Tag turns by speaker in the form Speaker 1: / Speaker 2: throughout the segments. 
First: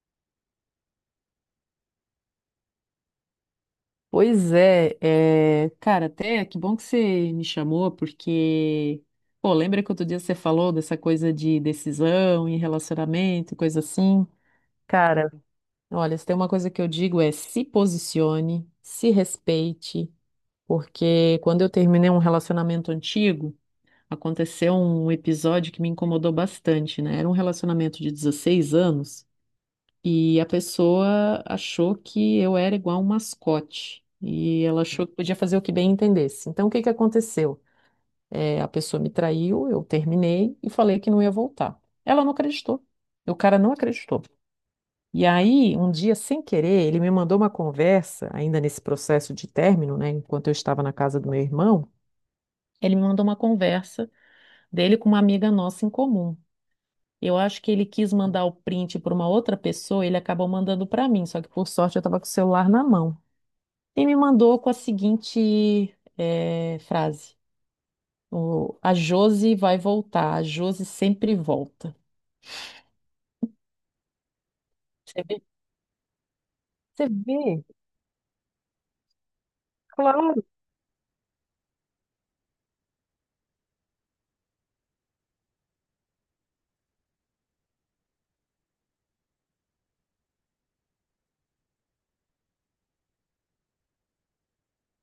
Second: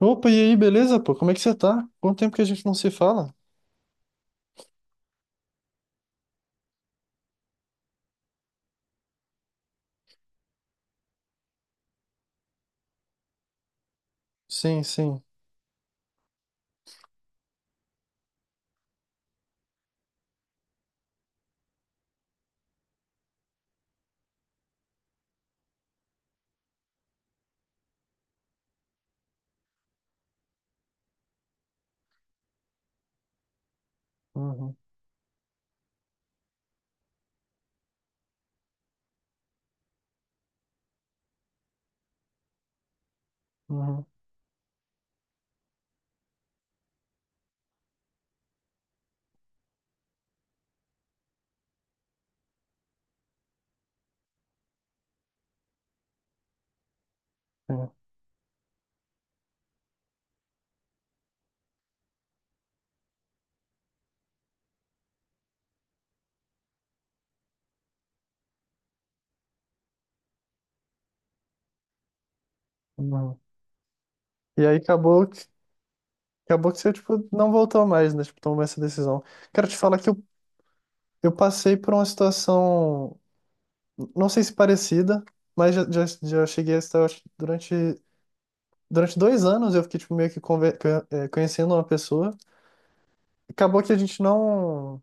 Speaker 1: Opa, e aí, beleza, pô? Como é que você tá? Quanto tempo que a gente não se fala?
Speaker 2: Pois é, cara, até que bom que você me chamou, porque, pô, lembra que outro dia você falou dessa coisa de decisão e relacionamento, e coisa assim?
Speaker 1: Sim, sim.
Speaker 2: Cara, olha, se tem uma coisa que eu digo é se posicione, se respeite, porque quando eu terminei um relacionamento antigo, aconteceu um episódio que me incomodou bastante, né? Era um relacionamento de 16 anos. E a pessoa achou que eu era igual um mascote. E
Speaker 1: Uhum,
Speaker 2: ela achou que podia fazer o que bem entendesse. Então, o que que aconteceu? É, a pessoa me traiu, eu terminei e falei que não ia voltar. Ela não acreditou. O cara não
Speaker 1: uhum,
Speaker 2: acreditou. E aí, um dia, sem querer, ele me mandou uma conversa, ainda nesse processo de término, né? Enquanto eu estava na casa do meu irmão, ele me mandou uma conversa dele com uma amiga nossa em comum. Eu acho que ele
Speaker 1: sim,
Speaker 2: quis mandar o print para uma outra pessoa, ele acabou mandando para mim, só que por sorte eu estava com o celular na mão. E me mandou com a seguinte frase: A Josi vai voltar, a Josi sempre volta.
Speaker 1: uhum. E aí
Speaker 2: Você
Speaker 1: acabou
Speaker 2: vê?
Speaker 1: que, acabou que você,
Speaker 2: Você
Speaker 1: tipo, não
Speaker 2: vê?
Speaker 1: voltou mais, né? Tipo, tomou essa decisão. Quero te falar que eu,
Speaker 2: Claro.
Speaker 1: eu passei por uma situação, não sei se parecida, mas já cheguei a estar, eu acho, durante 2 anos eu fiquei, tipo, meio que conhecendo uma pessoa. Acabou que a gente não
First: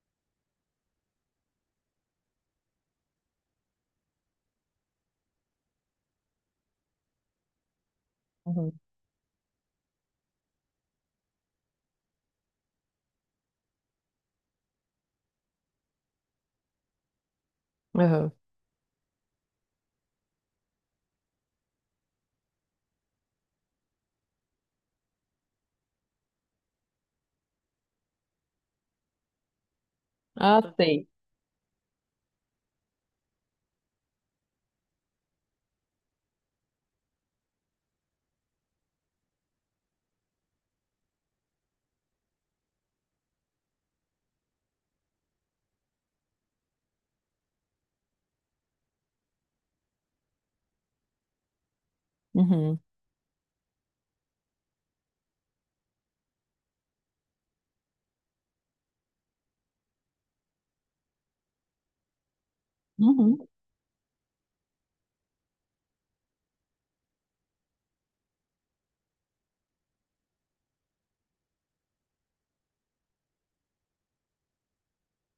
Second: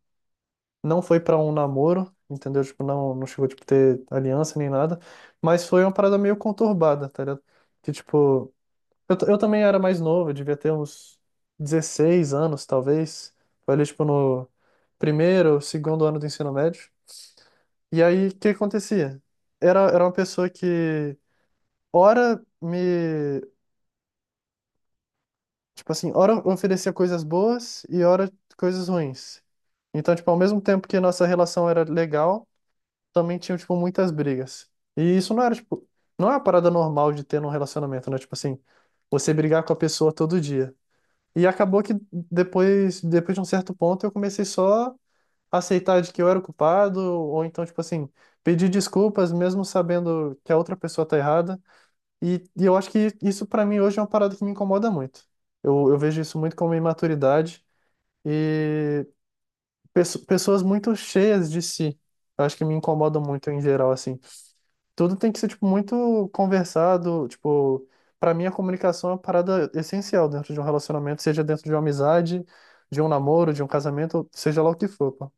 Speaker 1: não foi pra um namoro, entendeu? Tipo, não chegou, tipo, ter aliança nem nada, mas foi uma parada meio conturbada, tá ligado? Que, tipo,
Speaker 2: Uhum.
Speaker 1: eu também era mais novo, eu devia ter uns 16 anos, talvez, foi ali, tipo, no primeiro ou segundo ano do ensino médio, e aí,
Speaker 2: Aham.
Speaker 1: o que acontecia? Era uma pessoa que, ora, me... tipo assim, ora oferecia coisas boas e ora coisas ruins. Então, tipo, ao mesmo
Speaker 2: Ah,
Speaker 1: tempo que
Speaker 2: sei.
Speaker 1: nossa relação era legal, também tinham, tipo, muitas brigas. E isso não era, tipo, não é uma parada normal de ter num relacionamento, né? Tipo assim, você brigar com a pessoa todo dia. E acabou que depois de um certo ponto, eu comecei só a aceitar de que eu era o culpado, ou então, tipo assim, pedir desculpas, mesmo sabendo que a outra pessoa tá errada. E eu
Speaker 2: Uhum.
Speaker 1: acho que isso, pra mim, hoje é uma parada que me incomoda muito. Eu vejo isso muito como imaturidade e pessoas muito cheias de si. Eu acho que me incomodam
Speaker 2: Uhum.
Speaker 1: muito em geral, assim tudo tem que ser, tipo, muito conversado, tipo, para mim a comunicação é uma parada essencial dentro de um relacionamento, seja dentro de uma amizade, de um namoro, de um casamento, seja lá o que for, pô.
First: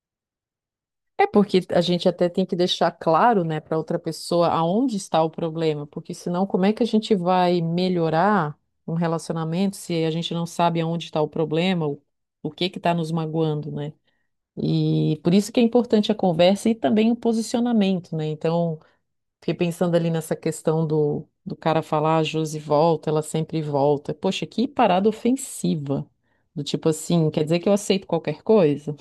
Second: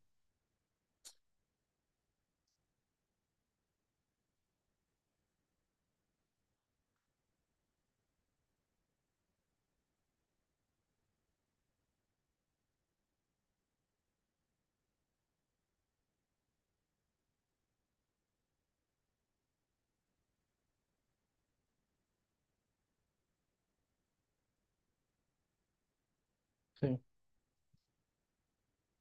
Speaker 2: É porque a gente até tem que deixar claro, né, para outra pessoa aonde está o problema, porque senão como é que a gente vai melhorar um relacionamento se a gente não sabe aonde está o problema, o que que está nos magoando, né? E por isso que é importante a conversa e também o posicionamento, né? Então, fiquei pensando ali nessa questão do cara falar, a Josi volta, ela sempre volta. Poxa, que parada ofensiva. Do tipo
Speaker 1: Sim.
Speaker 2: assim, quer dizer que eu aceito qualquer coisa?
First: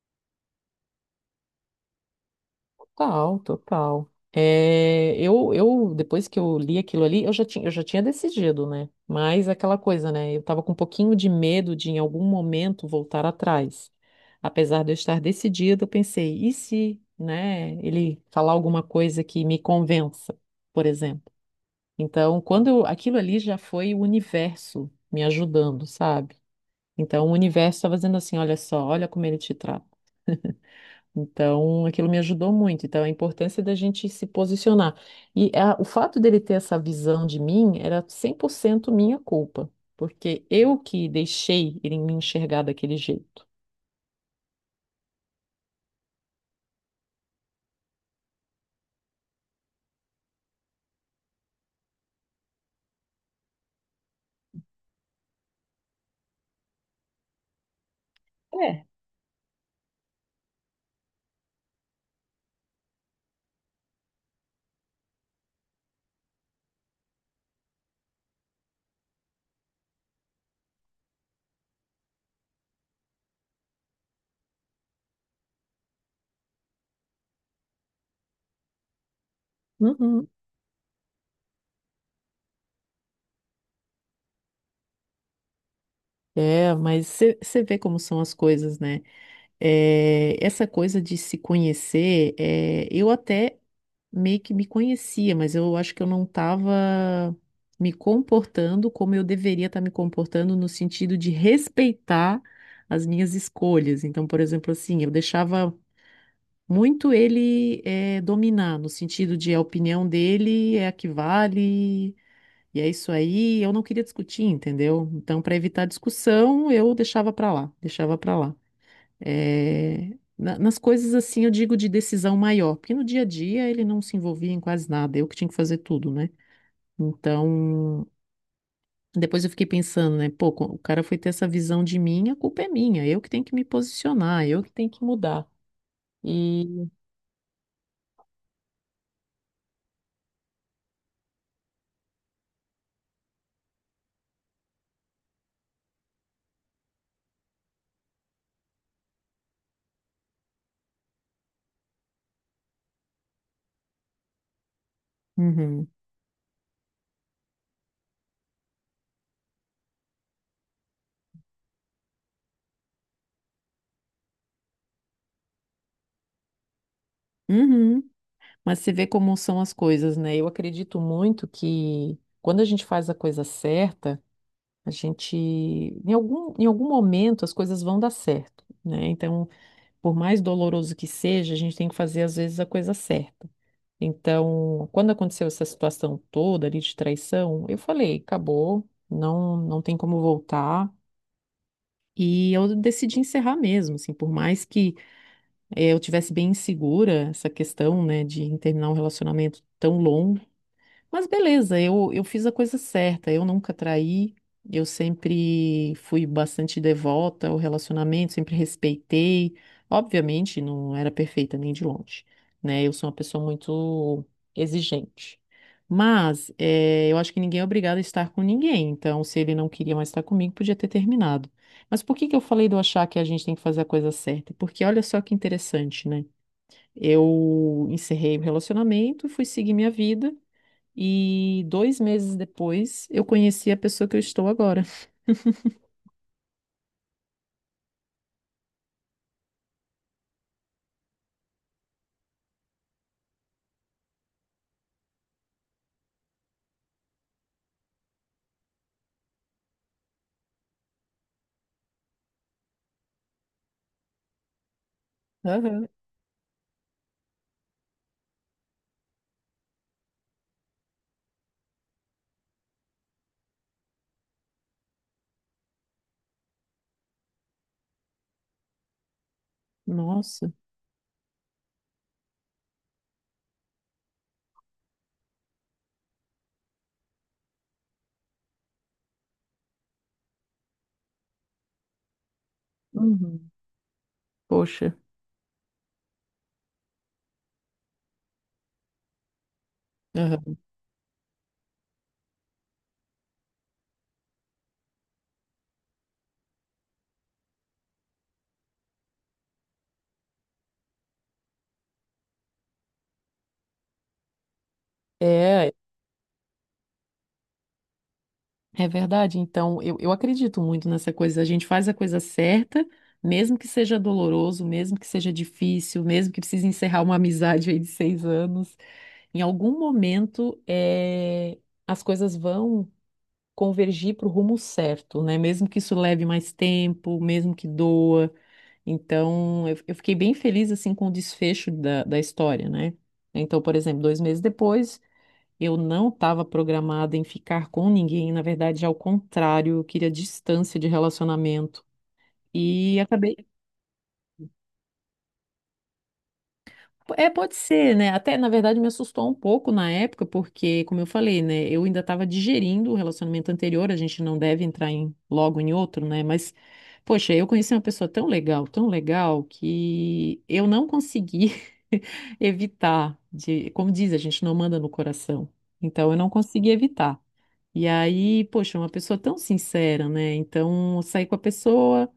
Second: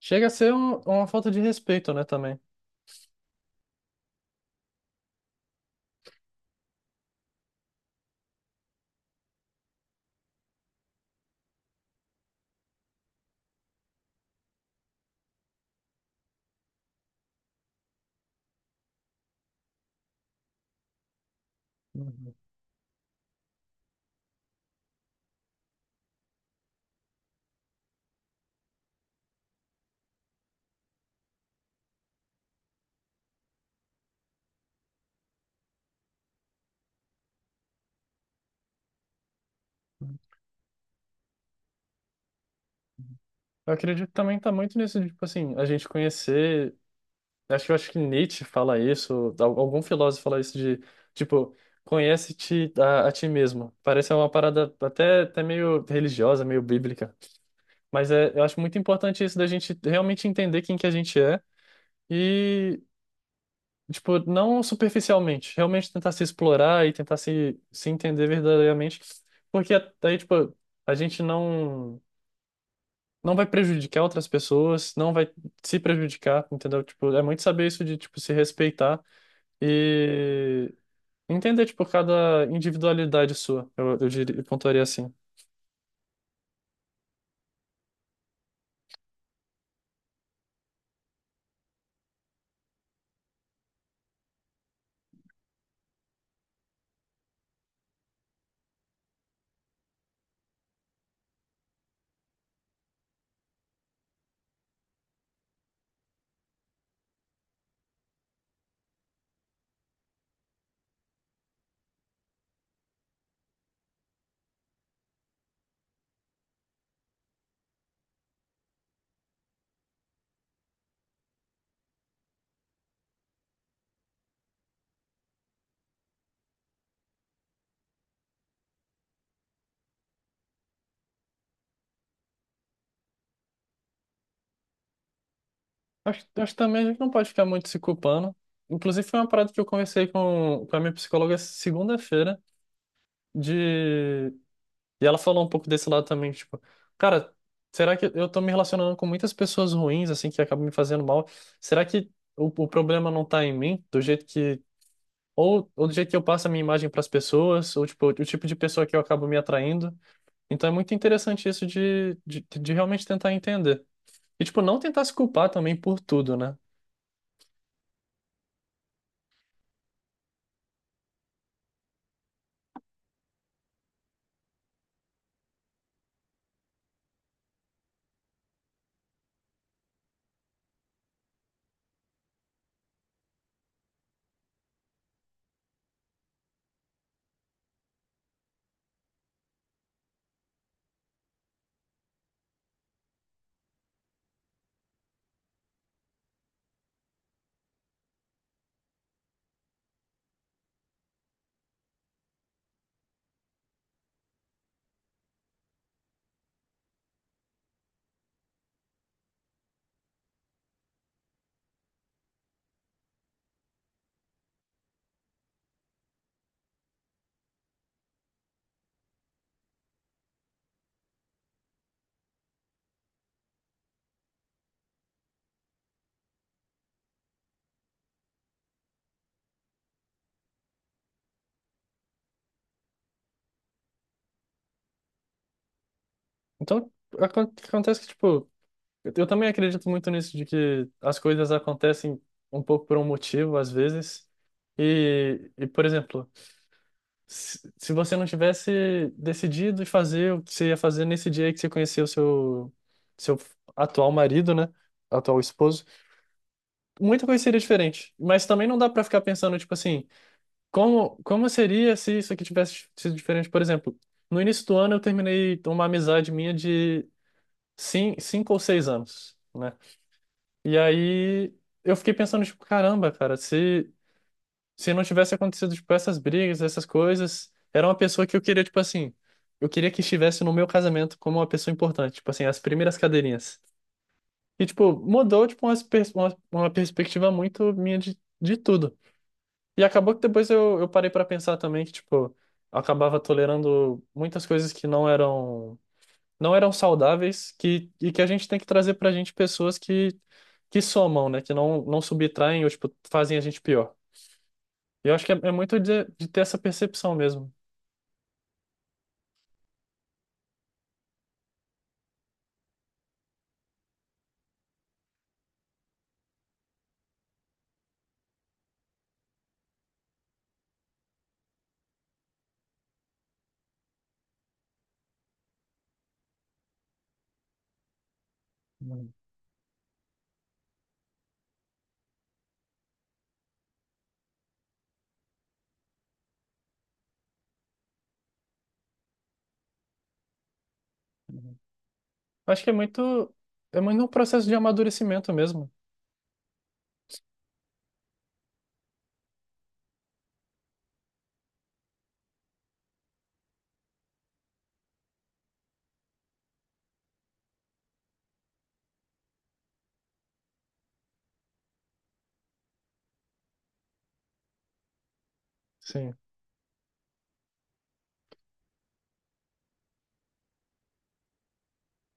Speaker 1: Chega a ser uma falta de respeito, né, também.
Speaker 2: Total, total. É, eu, depois que eu li aquilo ali, eu já tinha decidido, né? Mas é aquela coisa, né? Eu tava com um pouquinho de medo de, em algum momento, voltar atrás. Apesar de eu estar decidida, eu pensei, e se, né, ele falar alguma coisa que me convença, por exemplo?
Speaker 1: Uhum.
Speaker 2: Então, aquilo ali já foi o universo me ajudando, sabe? Então, o universo estava dizendo assim: olha só, olha como ele te trata. Então, aquilo me ajudou muito. Então, a importância da gente se posicionar. E o fato dele ter essa visão de mim era 100% minha culpa, porque eu que deixei ele me enxergar daquele jeito.
Speaker 1: Eu acredito que também tá muito nisso, de, tipo assim, a gente conhecer. Acho que eu acho que Nietzsche fala isso, algum filósofo fala isso de, tipo, conhece-te a ti mesmo. Parece uma parada até meio religiosa, meio bíblica. Mas é, eu acho muito
Speaker 2: É.
Speaker 1: importante isso da gente realmente entender quem que a gente é e, tipo, não superficialmente, realmente tentar se explorar e tentar se entender verdadeiramente, porque aí, tipo, a gente não vai prejudicar outras pessoas, não vai se prejudicar, entendeu? Tipo, é muito saber isso de, tipo, se respeitar
Speaker 2: Uhum.
Speaker 1: e entender, tipo, cada individualidade sua, eu diria, eu pontuaria assim.
Speaker 2: É, mas você vê como são as coisas, né? É, essa coisa de se conhecer, é, eu até meio que me conhecia, mas eu acho que eu não estava me comportando como eu deveria estar me comportando no sentido de respeitar as minhas escolhas. Então, por exemplo, assim, eu deixava muito ele dominar, no sentido de a opinião dele é a que vale, e é isso aí. Eu não queria discutir, entendeu? Então, para evitar discussão, eu deixava para lá, deixava para lá. É, nas coisas assim, eu digo de decisão maior, porque no dia a dia ele não se envolvia em quase nada, eu que tinha que fazer tudo, né? Então, depois eu fiquei pensando, né? Pô, o cara foi ter essa visão de mim, a culpa é minha, eu que tenho que me posicionar, eu que tenho que mudar.
Speaker 1: Acho que também a
Speaker 2: E.
Speaker 1: gente não pode ficar muito se culpando. Inclusive, foi uma parada que eu conversei com a minha psicóloga segunda-feira, de... e ela falou um pouco desse lado também, tipo, cara, será que eu tô me relacionando com muitas pessoas ruins, assim, que acabam me fazendo mal? Será que o problema não tá em mim, do jeito que... Ou
Speaker 2: Uhum,
Speaker 1: do jeito que eu passo a minha imagem pras pessoas, ou, tipo, o tipo de pessoa que eu acabo me atraindo? Então, é muito interessante isso de realmente tentar entender. E, tipo, não tentar se culpar também por tudo, né?
Speaker 2: uhum. Mas você vê como são as coisas, né? Eu acredito muito que quando a gente faz a coisa certa, a gente, em algum momento, as coisas vão dar certo, né? Então. Por mais doloroso que seja, a gente tem que fazer às vezes a coisa certa. Então, quando aconteceu essa situação toda ali de traição, eu falei, acabou, não tem como voltar. E eu decidi encerrar mesmo, assim, por mais que eu tivesse bem insegura essa questão, né, de terminar um relacionamento tão longo mas beleza, eu fiz a coisa certa, eu nunca traí, eu sempre fui bastante devota ao relacionamento, sempre respeitei. Obviamente, não era perfeita nem de longe, né? Eu sou uma pessoa muito exigente. Mas eu acho que ninguém é obrigado a estar com ninguém, então se ele não queria mais estar comigo, podia ter terminado. Mas por que que eu falei de eu achar que a gente tem que fazer a coisa certa? Porque olha só que interessante, né? Eu encerrei o relacionamento, fui seguir minha vida. E dois meses depois, eu conheci a pessoa que eu estou agora.
Speaker 1: Então, acontece que, tipo, eu também acredito muito nisso, de que as coisas acontecem um pouco por um motivo, às vezes. E por exemplo, se você não tivesse decidido fazer o que você ia fazer nesse dia aí que você conheceu seu atual marido, né? Atual esposo,
Speaker 2: Aham.
Speaker 1: muita coisa seria diferente. Mas também não dá pra ficar pensando, tipo assim, como seria se isso aqui tivesse sido diferente? Por exemplo, no início do ano eu terminei uma amizade minha de sim 5 ou 6 anos, né?
Speaker 2: Nossa.
Speaker 1: E aí eu fiquei pensando, tipo, caramba, cara, se não tivesse acontecido, tipo, essas brigas, essas coisas, era uma pessoa que eu queria, tipo assim, eu queria que estivesse no meu casamento como uma pessoa importante, tipo assim, as primeiras
Speaker 2: Uhum.
Speaker 1: cadeirinhas. E, tipo,
Speaker 2: Poxa.
Speaker 1: mudou, tipo, uma perspectiva muito minha de tudo. E acabou que depois
Speaker 2: Aham.
Speaker 1: eu parei pra pensar também que, tipo, eu acabava tolerando muitas coisas que não eram saudáveis que, e que a gente tem que trazer pra gente pessoas que, somam, né? Que não subtraem ou, tipo, fazem a gente pior. E eu acho que é
Speaker 2: É,
Speaker 1: muito de ter essa percepção mesmo.
Speaker 2: é verdade. Então, eu acredito muito nessa coisa. A gente faz a coisa certa, mesmo que seja doloroso, mesmo que seja difícil, mesmo que precise encerrar uma amizade aí de seis anos. Em algum momento, é, as coisas vão convergir para o rumo certo, né? Mesmo que isso leve mais tempo, mesmo que doa.
Speaker 1: Uhum.
Speaker 2: Então, eu fiquei bem feliz, assim, com o desfecho da história, né? Então, por exemplo, dois meses depois, eu não estava programada em ficar com ninguém, na verdade, ao contrário, eu queria distância de relacionamento.
Speaker 1: Acho que é
Speaker 2: E
Speaker 1: muito,
Speaker 2: acabei
Speaker 1: é muito um processo de amadurecimento mesmo.
Speaker 2: É, pode ser, né? Até, na verdade, me assustou um pouco na época, porque, como eu falei, né? Eu ainda estava digerindo o relacionamento anterior, a gente não deve entrar em, logo em outro, né? Mas, poxa, eu conheci uma pessoa tão legal, que eu não consegui evitar de, como diz, a gente não manda no coração. Então,
Speaker 1: Sim.
Speaker 2: eu não consegui evitar. E aí, poxa, uma pessoa tão sincera, né? Então, eu saí com a pessoa,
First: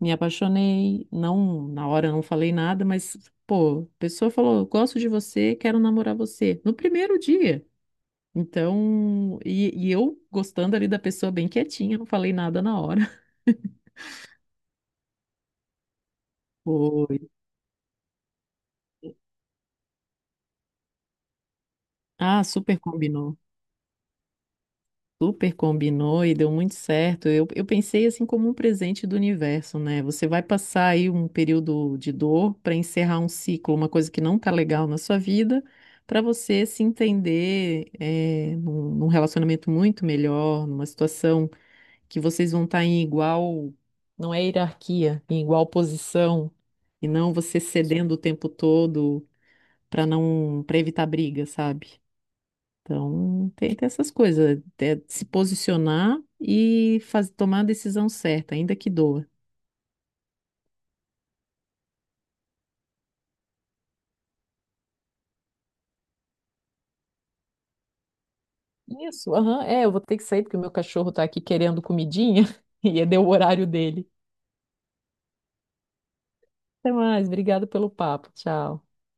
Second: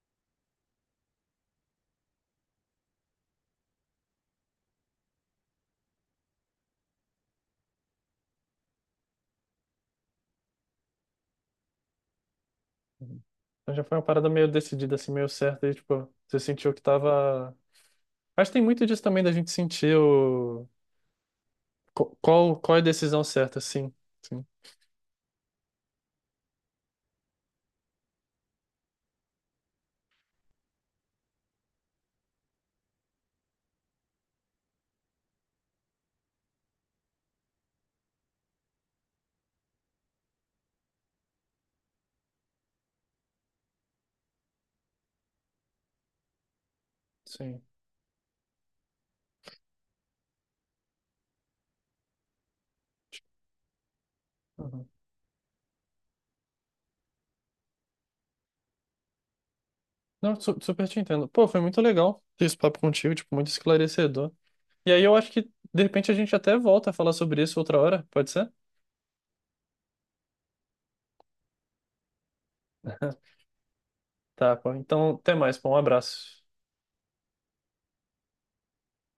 Speaker 2: me apaixonei, não, na hora eu não falei nada, mas, pô, a pessoa falou, gosto de você, quero namorar você, no primeiro dia. Então, e eu gostando ali da pessoa bem quietinha, não falei nada na hora.
Speaker 1: Então já foi uma parada meio decidida, assim, meio certa. E, tipo, você sentiu que
Speaker 2: Foi.
Speaker 1: tava... Acho que tem muito disso também da gente sentir o... co-
Speaker 2: Ah,
Speaker 1: Qual, qual
Speaker 2: super
Speaker 1: é a decisão
Speaker 2: combinou.
Speaker 1: certa, sim. Sim.
Speaker 2: Super combinou e deu muito certo. Eu eu pensei assim como um presente do universo, né? Você vai passar aí um período de dor para encerrar um ciclo, uma coisa que não tá legal na sua vida, para você se entender num relacionamento muito melhor, numa situação que vocês vão estar em igual, não é hierarquia, em igual posição, e não você
Speaker 1: Sim.
Speaker 2: cedendo o tempo todo para não, para evitar briga, sabe? Então, tem essas coisas,
Speaker 1: Uhum.
Speaker 2: é se posicionar e tomar a decisão certa, ainda que doa.
Speaker 1: Não, super te entendo. Pô, foi muito legal ter esse papo contigo, tipo, muito esclarecedor. E aí eu acho que, de repente, a gente até volta a falar sobre isso outra hora, pode ser?
Speaker 2: Isso, aham, é, eu vou ter que sair porque o meu cachorro tá aqui querendo comidinha e deu o horário dele.
Speaker 1: Tá, pô. Então, até mais, pô. Um abraço.
Speaker 2: Até mais, obrigada pelo papo, tchau.